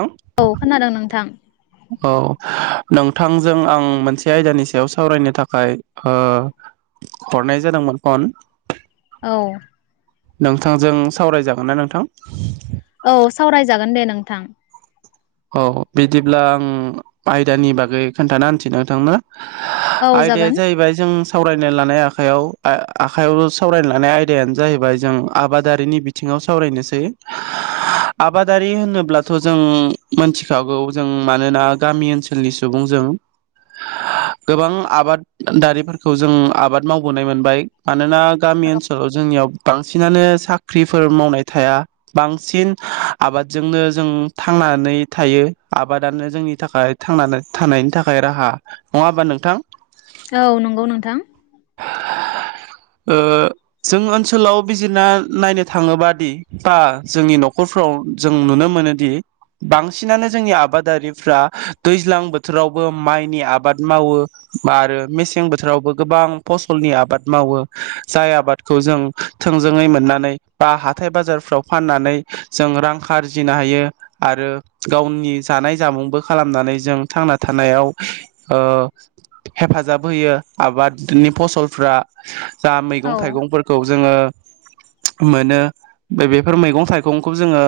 ओं औ खोनादों नोंथां औ नोंथांजों आं मोनसे आयदानि सायाव सावरायनो थाखाय ओ हरनाय जादोंमोन फन औ नोंथांजों सावरायजागोन ना नोंथां औ सावरायजागोन दे नोंथां औ बिदिब्ला आं आयदानि बागै खोन्थाना होनोसै नोंथांनो औ आयदाया जागोन जाहैबाय जों सावरायनो लानाय आखायाव आखायाव सावरायनो लानाय आयदायानो जाहैबाय जों आबादारिनि बिथिङाव सावरायनोसै आबादारि होनोब्लाथ' जों मोनथिखागौ जों मानोना गामि ओनसोलनि सुबुंजों गोबां आबादारिफोरखौ जों आबाद मावबोनाय मोनबाय मानोना गामि ओनसोलाव जोंनियाव बांसिनानो साख्रिफोर मावनाय थाया। बांसिन आबादजोंनो जों थांनानै थायो, आबादानो जोंनि थाखाय थांनानै थानायनि थाखाय राहा नङा होमबा नोंथां? औ नंगौ नोंथां। जों ओनसोलाव बिजिरना नायनो थाङोब दि बा जोंनि न'खरफ्राव जों नुनो मोनोदि बांसिनानो जोंनि आबादारिफ्रा, दैज्लां बोथोरावबो माइनि आबाद मावो, आरो मेसें बोथोरावबो गोबां फसलनि आबाद मावो, जाय आबादखौ जों थोंजोङै मोननानै बा हाथाय बाजारफ्राव फाननानै जों रां आरजिनो हायो। आरो गावनि जानाय जामुंबो खालामनानै जों थांना थानायाव हेफाजाब होयो आबादनि फसलफ्रा। जा औ मैगं थाइगंफोरखौ जोङो मोनो बे बेफोर मैगं थाइगंखौ जोङो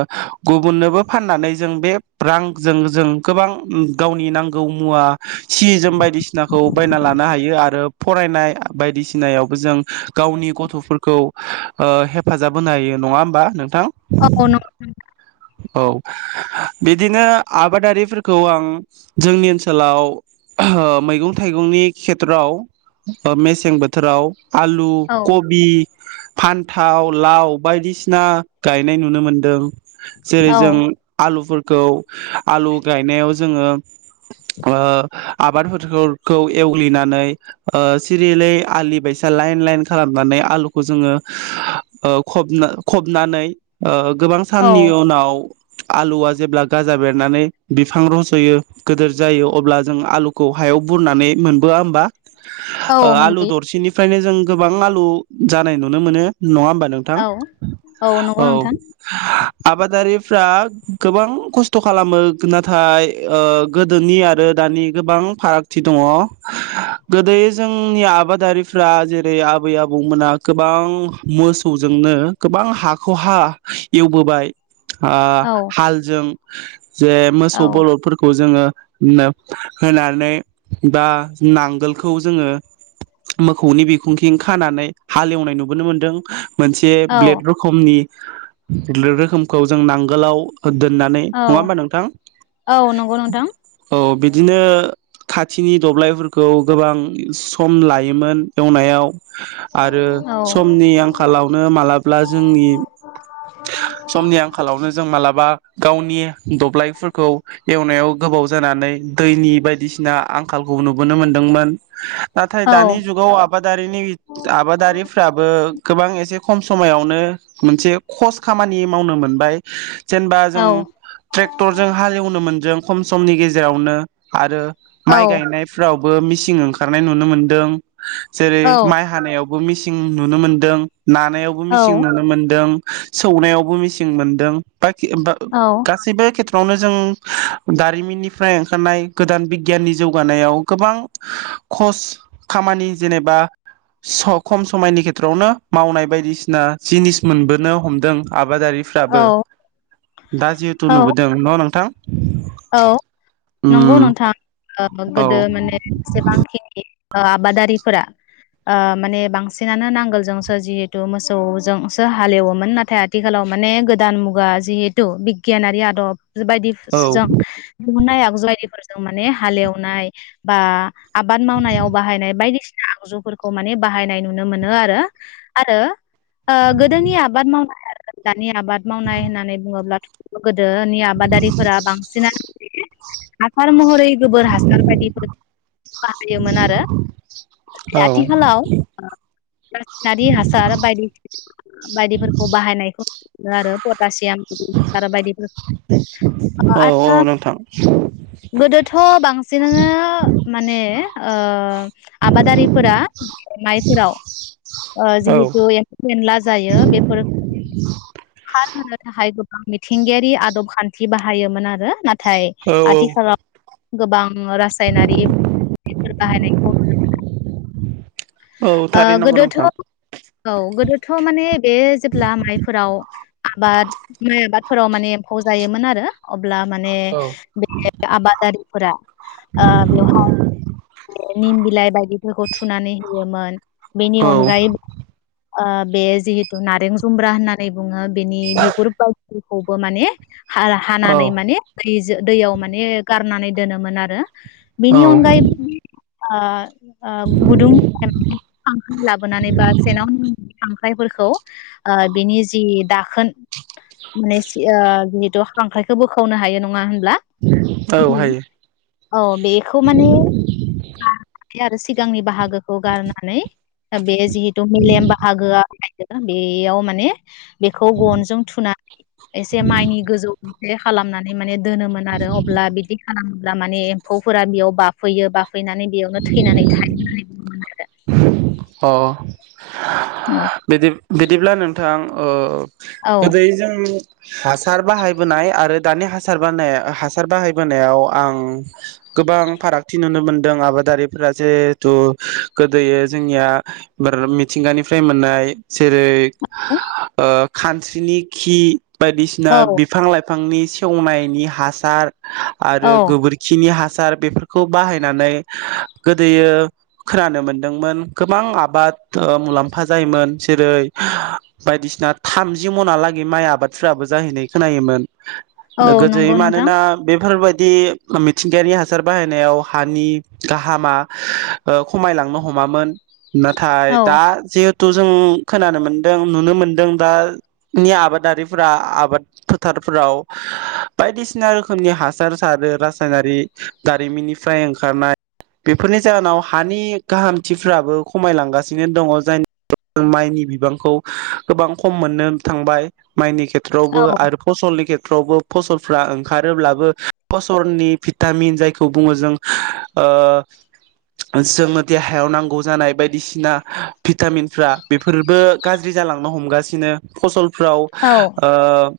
गुबुननोबो फाननानै जों बे रांजों जों गोबां गावनि नांगौ मुवा, सि जोम बायदिसिनाखौ बायना लानो हायो आरो फरायनाय बायदिसिनायावबो जों गावनि गथ'फोरखौ हेफाजाब होनो हायो नङा होनबा? [unintelligible] औ बिदिनो आबादारिफोरखौ आं, जोंनि ओनसोलाव मैगं थाइगंनि खेथ्रआव मेसें बोथोराव आलु औ कबि। फान्थाव, लाव बायदिसिना गायनाय नुनो मोनदों। जेरै औ जों आलु [unintelligible] आलु गायनायाव जोङो आबादफोरखौ एवग्लिनानै सिरिलै आलि बायसा लाइन लाइन खालामनानै आलुखौ जोङो खब ओ फबनानै औ साननि उनाव आलुआ जेब्ला गाजा बेरनानै बिफां रज'यो गोदोर जायो अब्ला जों आलुखौ हायाव बुरनानै मोनबोआ होमबा? औ आलु मोनबोयो दरसिनि फ्रायनो जों गोबां आलु जानाय नुनो मोनो। नङा होमबा नोंथां? औ नंगौ औ। नोंथां आबादा रिफ्रा गोबां खस्थ' खालामो नाथाय गोदोनि आरो दानि गोबां फारागथि दङ। गोदोयै जोंनि आबादारिफ्रा जेरै आबै आबौमोना गोबां मोसौजोंनो गोबां हाख' हा एवबोबाय औ हालजों [unintelligible] जे औ मोसौ बरलदफोरखौ जोङो होनानै बा नांगोलखौ जोङो मोखौनि बिखुंथिं खानानै हालेवनाय नुबोनो मोनदों। मोनसे औ ब्लेड रोखमनि [unintelligible] रोखोमखौ जों नांगोलाव दोननानै औ नङा होमबा नोंथां? औ नंगौ नोंथां औ बिद बिदिनो खाथिनि दब्लायफोरखौ गोबां सम लायोमोन एवनायाव। आरो औ समनि आंखालावनो मालाब्ला जोंनि समनि आंखालावनो जों [inaudible] मालाबा गावनि दब्लायफोरखौ एवनायाव गोबाव जानानै दैनि बायदिसिना आंखालखौ नुबोनो मोनदोंमोन। नाथाय औ दानि जुगाव आबादारिनि आबादारिफ्राबो गोबां एसे खम समायावनो मोनसे खस खामानि मावनो मोनबाय। जेनेबा जों ट्रेक्टरजों हालेवनो मोनदों। खम समनि गेजेरावनो आरो औ माइ गायनायफ्राव बो मिसिं ओंखारनाय नुनो मोन्दों। जेरै औ माइ हानायाव बो मिसिं नुनो मोन्दों। नानायावबो मिसिं नुनो मोन्दों। सौनायावबो मिसिं मोनदों। बाखि औ गासैबो थ्र'आवनो जों दारिमिननिफ्राय ओंखारनाय गोदान बिगियाननि जौगानायाव गोबां ख'स खामानि जेनेबा खम समायनि खेथ्र'आवनो मावनाय बायदिसिना जिनिस मोनबोनो हमदों आब। औ आबादारिफ्राबो दा जिहेथु नुबोदों न' नोंथां। औ नंगौ उम नोंथां ओ औ गोदो माने जेसेबांखिनि आबादारिफोरा आ माने बांसिनानो नांगोलजोंसो जिहेटु मोसौजोंसो हालेवोमोन नाथाय आथिखालाव माने गोदान मुगा जिहेटु बिगियानारि आदब बायदि औ फोसजों दिहुननाय आगजुवारिफोरजों माने हालेवनाय बा। आबाद मावनायाव बाहायनाय बायदिसिना। आगजुफोरखौ माने बाहायनाय नुनो मोनो आरो आरो। ओ गोदोनि आबाद मावनाय आरो। नि आबाद मावनाय होननानै बुङोब्लाथ। [unintelligible] गोदोनि आबादारिफोरा बांसि। [inaudible] हासार महरै गोबोर हासार बायदिफोर बाहायोमोन आरो औ आथिखालाव ओ रासिनारि हासार बायदि बायदिफोरखौ बाहायनायखौ नो आरो पटासियाम आरो बायदि औ। औ ओ नोंथां गोदोथ' बांसिनानो। माने ओ। आबादारिफोरा। माइफोराव ओ औ जिहेतु एमफौ एनला जायो बेफोर [inaudible] खार। होनो थाखाय गोबां मिथिंगायारि आदब खान्थि बाहायोमोन आरो थाय औ औ आथिखालाव गोबां रासायनारि मुलैफोर बाहायनाय [unintelligible] औ ओ थारैनो नंगौ गोदोथ' नोंथां औ गोदोथ' माने बे जेब्ला माइफोराव आबाद माइ आबाद फोराव माने एम्फौ जायोमोन आरो अब ब्ला माने औ बे आबादारिफोरा ओ बेवहाय बे निम बिलाइ बायदिफोरखौ थुनानै होयोमोन बेनि औ अनगायैब ओ बे जिहेतु नारें जुम्ब्रा होननानै बुङो बेनि बिगुर [unintelligible] खौबो माने औ हा-हानानै माने फ्रिस दैयाव माने गारनानै दोनोमोन आरो। बिनि औ अनगायैब आ-आ गुदुं खांख्राइ लाबोनानै बा सेनाव नांनाय खांख्रायफोरखौ बिनि जि दाखोन माने सि ओ बि [unintelligible] द खांख्रायखो बोखावनो हायो नङा होन ब्ला औ हायो औ बेखौ माने फ्राय आरो सिगांनि बाहागो खौ गारनानै ओ बेज जिहेतु मेलेम बाहागोआ [unintelligible] बेयाव माने बेखौ गनजों थुनानै एसे माइनि गोजौथिंजे खालामनानै नै माने दोनोमोन आरो अब्ला बिदि खालाम ब्ला माने एम्फौफोरा बेयाव बाफैयो बा फैनानै बेयावनो थैनानै थायोमाने। [unintelligible] अ। आरो बिदिब बिदिब्ला नोंथां ओ औ गोदैजों हासार बाहायबोनाय आरो दानि हासार बानाय हासार बाहायबोनायाव आं गोबां फारागथि नुनो मोनदों आबादारिफोरा जिहेथु गोदोयो जोंनिया मोर मिथिंगानिफ्राय मोननाय जेरै ओ खान्स्रिनि खि बायदिसिना औ बिफां लाइफां फांनि सेवनायनि हासार औ आरो गोबोरखिनि हा सार बेफोरखौ बाहायनानै गोदोयो खोनानो मोन्दोंमोन गोबां आबाद ओ मुलाम्फा जायोमोन जेरै बायदिसिना थामजि मनालागै माइ आबादफोराबो जाहैनाय खोनायोमोन। दा औ गोदोयै नंगौ नोंथां मानोना बेफोरबाय बिदि मिथिंगायारि हासार बाहायनायाव हानि गाहामा खमायलांनो हमामोन नाथाय औ दा जिहे थु जों खोनानो मोनदों नुनो मोनदों दानि आबादारिफोरा आबाद फोथारफोराव बायदिसिना रोखोमनि हासार सारो रासायनारि दारिमिननिफ्राय ओंखारनाय बेफोरनि जाहोनाव हानि गाहामथिफोराबो खमायलांगासिनो दं जाय माइनि बिबांखौ गोबां खम मोननो थांबाय माइनि खेथ्रआवबो औ आरो फसलनि खे फ्रावबो फसलफ्रा ओंखारोब्लाबो फसलनि भिटामिन जायखौ बुङो जों ओ जोंनो देहायाव नांगौ जानाय बायदिसिना भिटामिनफ्रा बेफोरबो गाज्रि जालांनो हमगासिनो फसल फ्राव औ ओ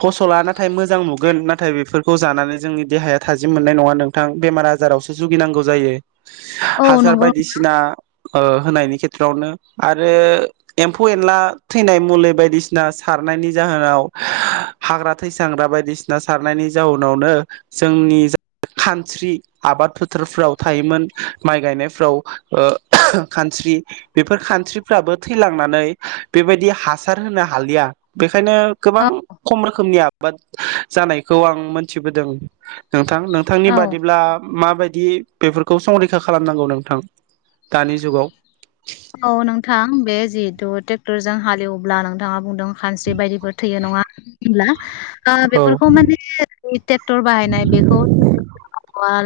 फसला नाथाय मोजां नुगोन नाथाय बेफोरखौ जानानै जोंनि देहाया थाजिम मोननाय नङा नोंथां बेमार आजारावसो जुगिनांगौ जायो। औ हासार नंगौ बायदिसिना होनायनि खेथ्रआवनो आरो एम्फौ एनला थैनाय मुलि बायदिसिना सारनायनि जाहोनाव हाग्रा थैसांग्रा बायदिसिना सारनायनि जाहोनावनो जोंनि जा खानस्रि आबाद फोथारफ्राव थायोमोन माइ गायनायफ्राव ओ खानस्रि बेफोर खान्स्रिफ्राबो थैलांनानै बेबायदि हासार होनो हालिया बे ओंखायनो गोबां औ खम रोखोमनि आब बाद जानायखौ आं मोनथिबोदों नोंथां नोंथांनि औ बादिब्ला मा बायदि बेफोरखौ संरैखा खालामनांगौ नोंथां? दानि जुगाव औ नोंथां बे जिहेतु ट्रेक्टर जों हालेवोब्ला नोंथाङा बुंदों खानस्रि बायदिफोर थैयो नङा होमब्ला औ बेफोरखौ माने ट्रेक्टर बाहायनाय बेखौ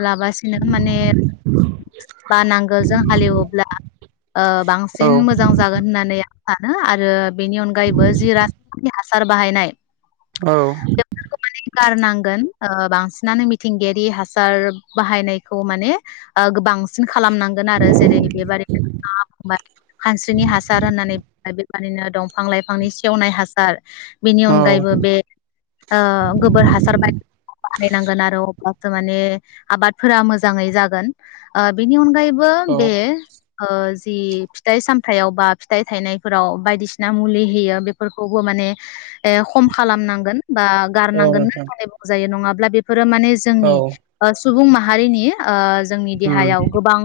लाबासिनो माने बा नांगोलजों हालेवोब्ला ओ औ बांसिन मोजां जागोन होननानै सानो आरो बेनि अनगायैबो जि राज [unintelligible] हासार बाहायनाय औ बेखौ गारनांगोन ओ बांसिनानो मिथिंगायारि हासार बाहायनायखौ माने ओ बांसिन खालामनांगोन आरो जेरै बेबादिनो मा [unintelligible] खानस्रिनि हासार होननानै [unintelligible] बिदिनो दंफां लाइफांनि सेवनाय हासार बिनि औ अनगायैबो बे ओ गोबोर हासार बायदि बाहायनांगोन आरो [unintelligible] माने आबादफोरा मोजाङै जागोन ओ बेनि अनगायै बो औ बे ओ जि फिथाइ सामथाइयाव बा फिथाइ थायनायफोराव बायदिसिना मुलि होयो बेफोरखौबो माने ओ खम खालामनांगोन बा औ गारनांगोन नोंथां होननानै बुंजायो नङा ब्ला बे फोरो माने औ जोंनि ओ सुबुं माहारिनि ओ जोंनि उम देहायाव गोबां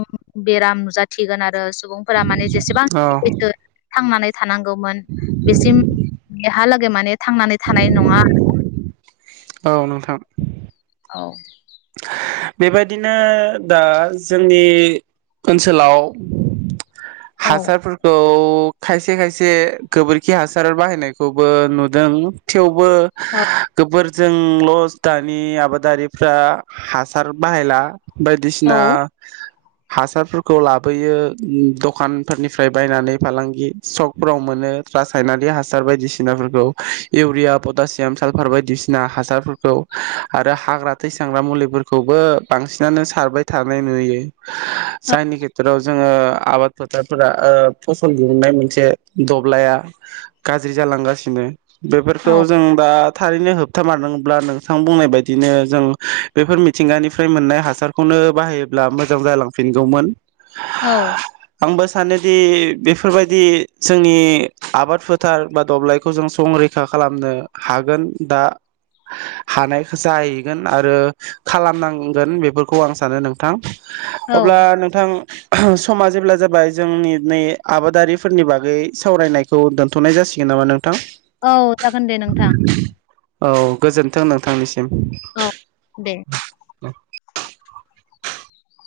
बेराम नुजा थिगोन आरो सुबुंफोरा माने जेसेबां औ [unintelligible] थांनानै थानांगौमोन बेसिम हाला गै माने थांनानै थानाय नङा। औ नोंथां। औ। बेबायदिनो दा जोंनि ओनसोलाव औ हासारफोरखौ खायसे खायसे गोबोरखि हासार बाहायनायखौबो नुदों थेव बो औ गोबोर जोंल' दानि आबादारिफ्रा हासार बाहायला औ बायदिसिना हासारफोरखौ लाबोयो दखानफोरनिफ्राय बायनानै फालांगि सकफोराव मोनो रासायनारि हासार बायदिसिनाफोरखौ इउरिया, पटासियाम, सालफार बायदिसिना हासारफोरखौ आरो हाग्रा थैसां ग्रा मुलिफोरखौबो बांसिनानो सारबाय थानाय नुयो । जायनि खेत्रआव जोङो आबाद फोथारफोरा ओ फसल दिहुननाय मोनसे दब्लाया गाज्रि जालांगासिनो। बेफोरखौ औ जों दा थारैनो होबथामारनांब्ला नोंथां बुंनाय बायदिनो जों। बेफोर मिथिंगानिफ्राय मोननाय हासारखौनो बाहायोब्ला मोजां जालांफिनगौमोन औ। आंबो सानोदि बेफोरबायदि जोंनि आबाद फोथार बा दब्लायखौ जों संरैखा खालामनो हागोन दा हानाय जाहैगोन। आरो खालामनांगोन बेफोरखौ आं सानो नोंथां। औ अब्ला नोंथां। समा जेब्ला जाबाय जोंनि नै आबादारिफोरनि बागै सावरायनायखौ दोनथनाय जासिगोन नामा नों- थां औ जागोन दे नोंथां औ गोजोनथों नोंथांनिसि [inaudible] औ दे। [unintelligible]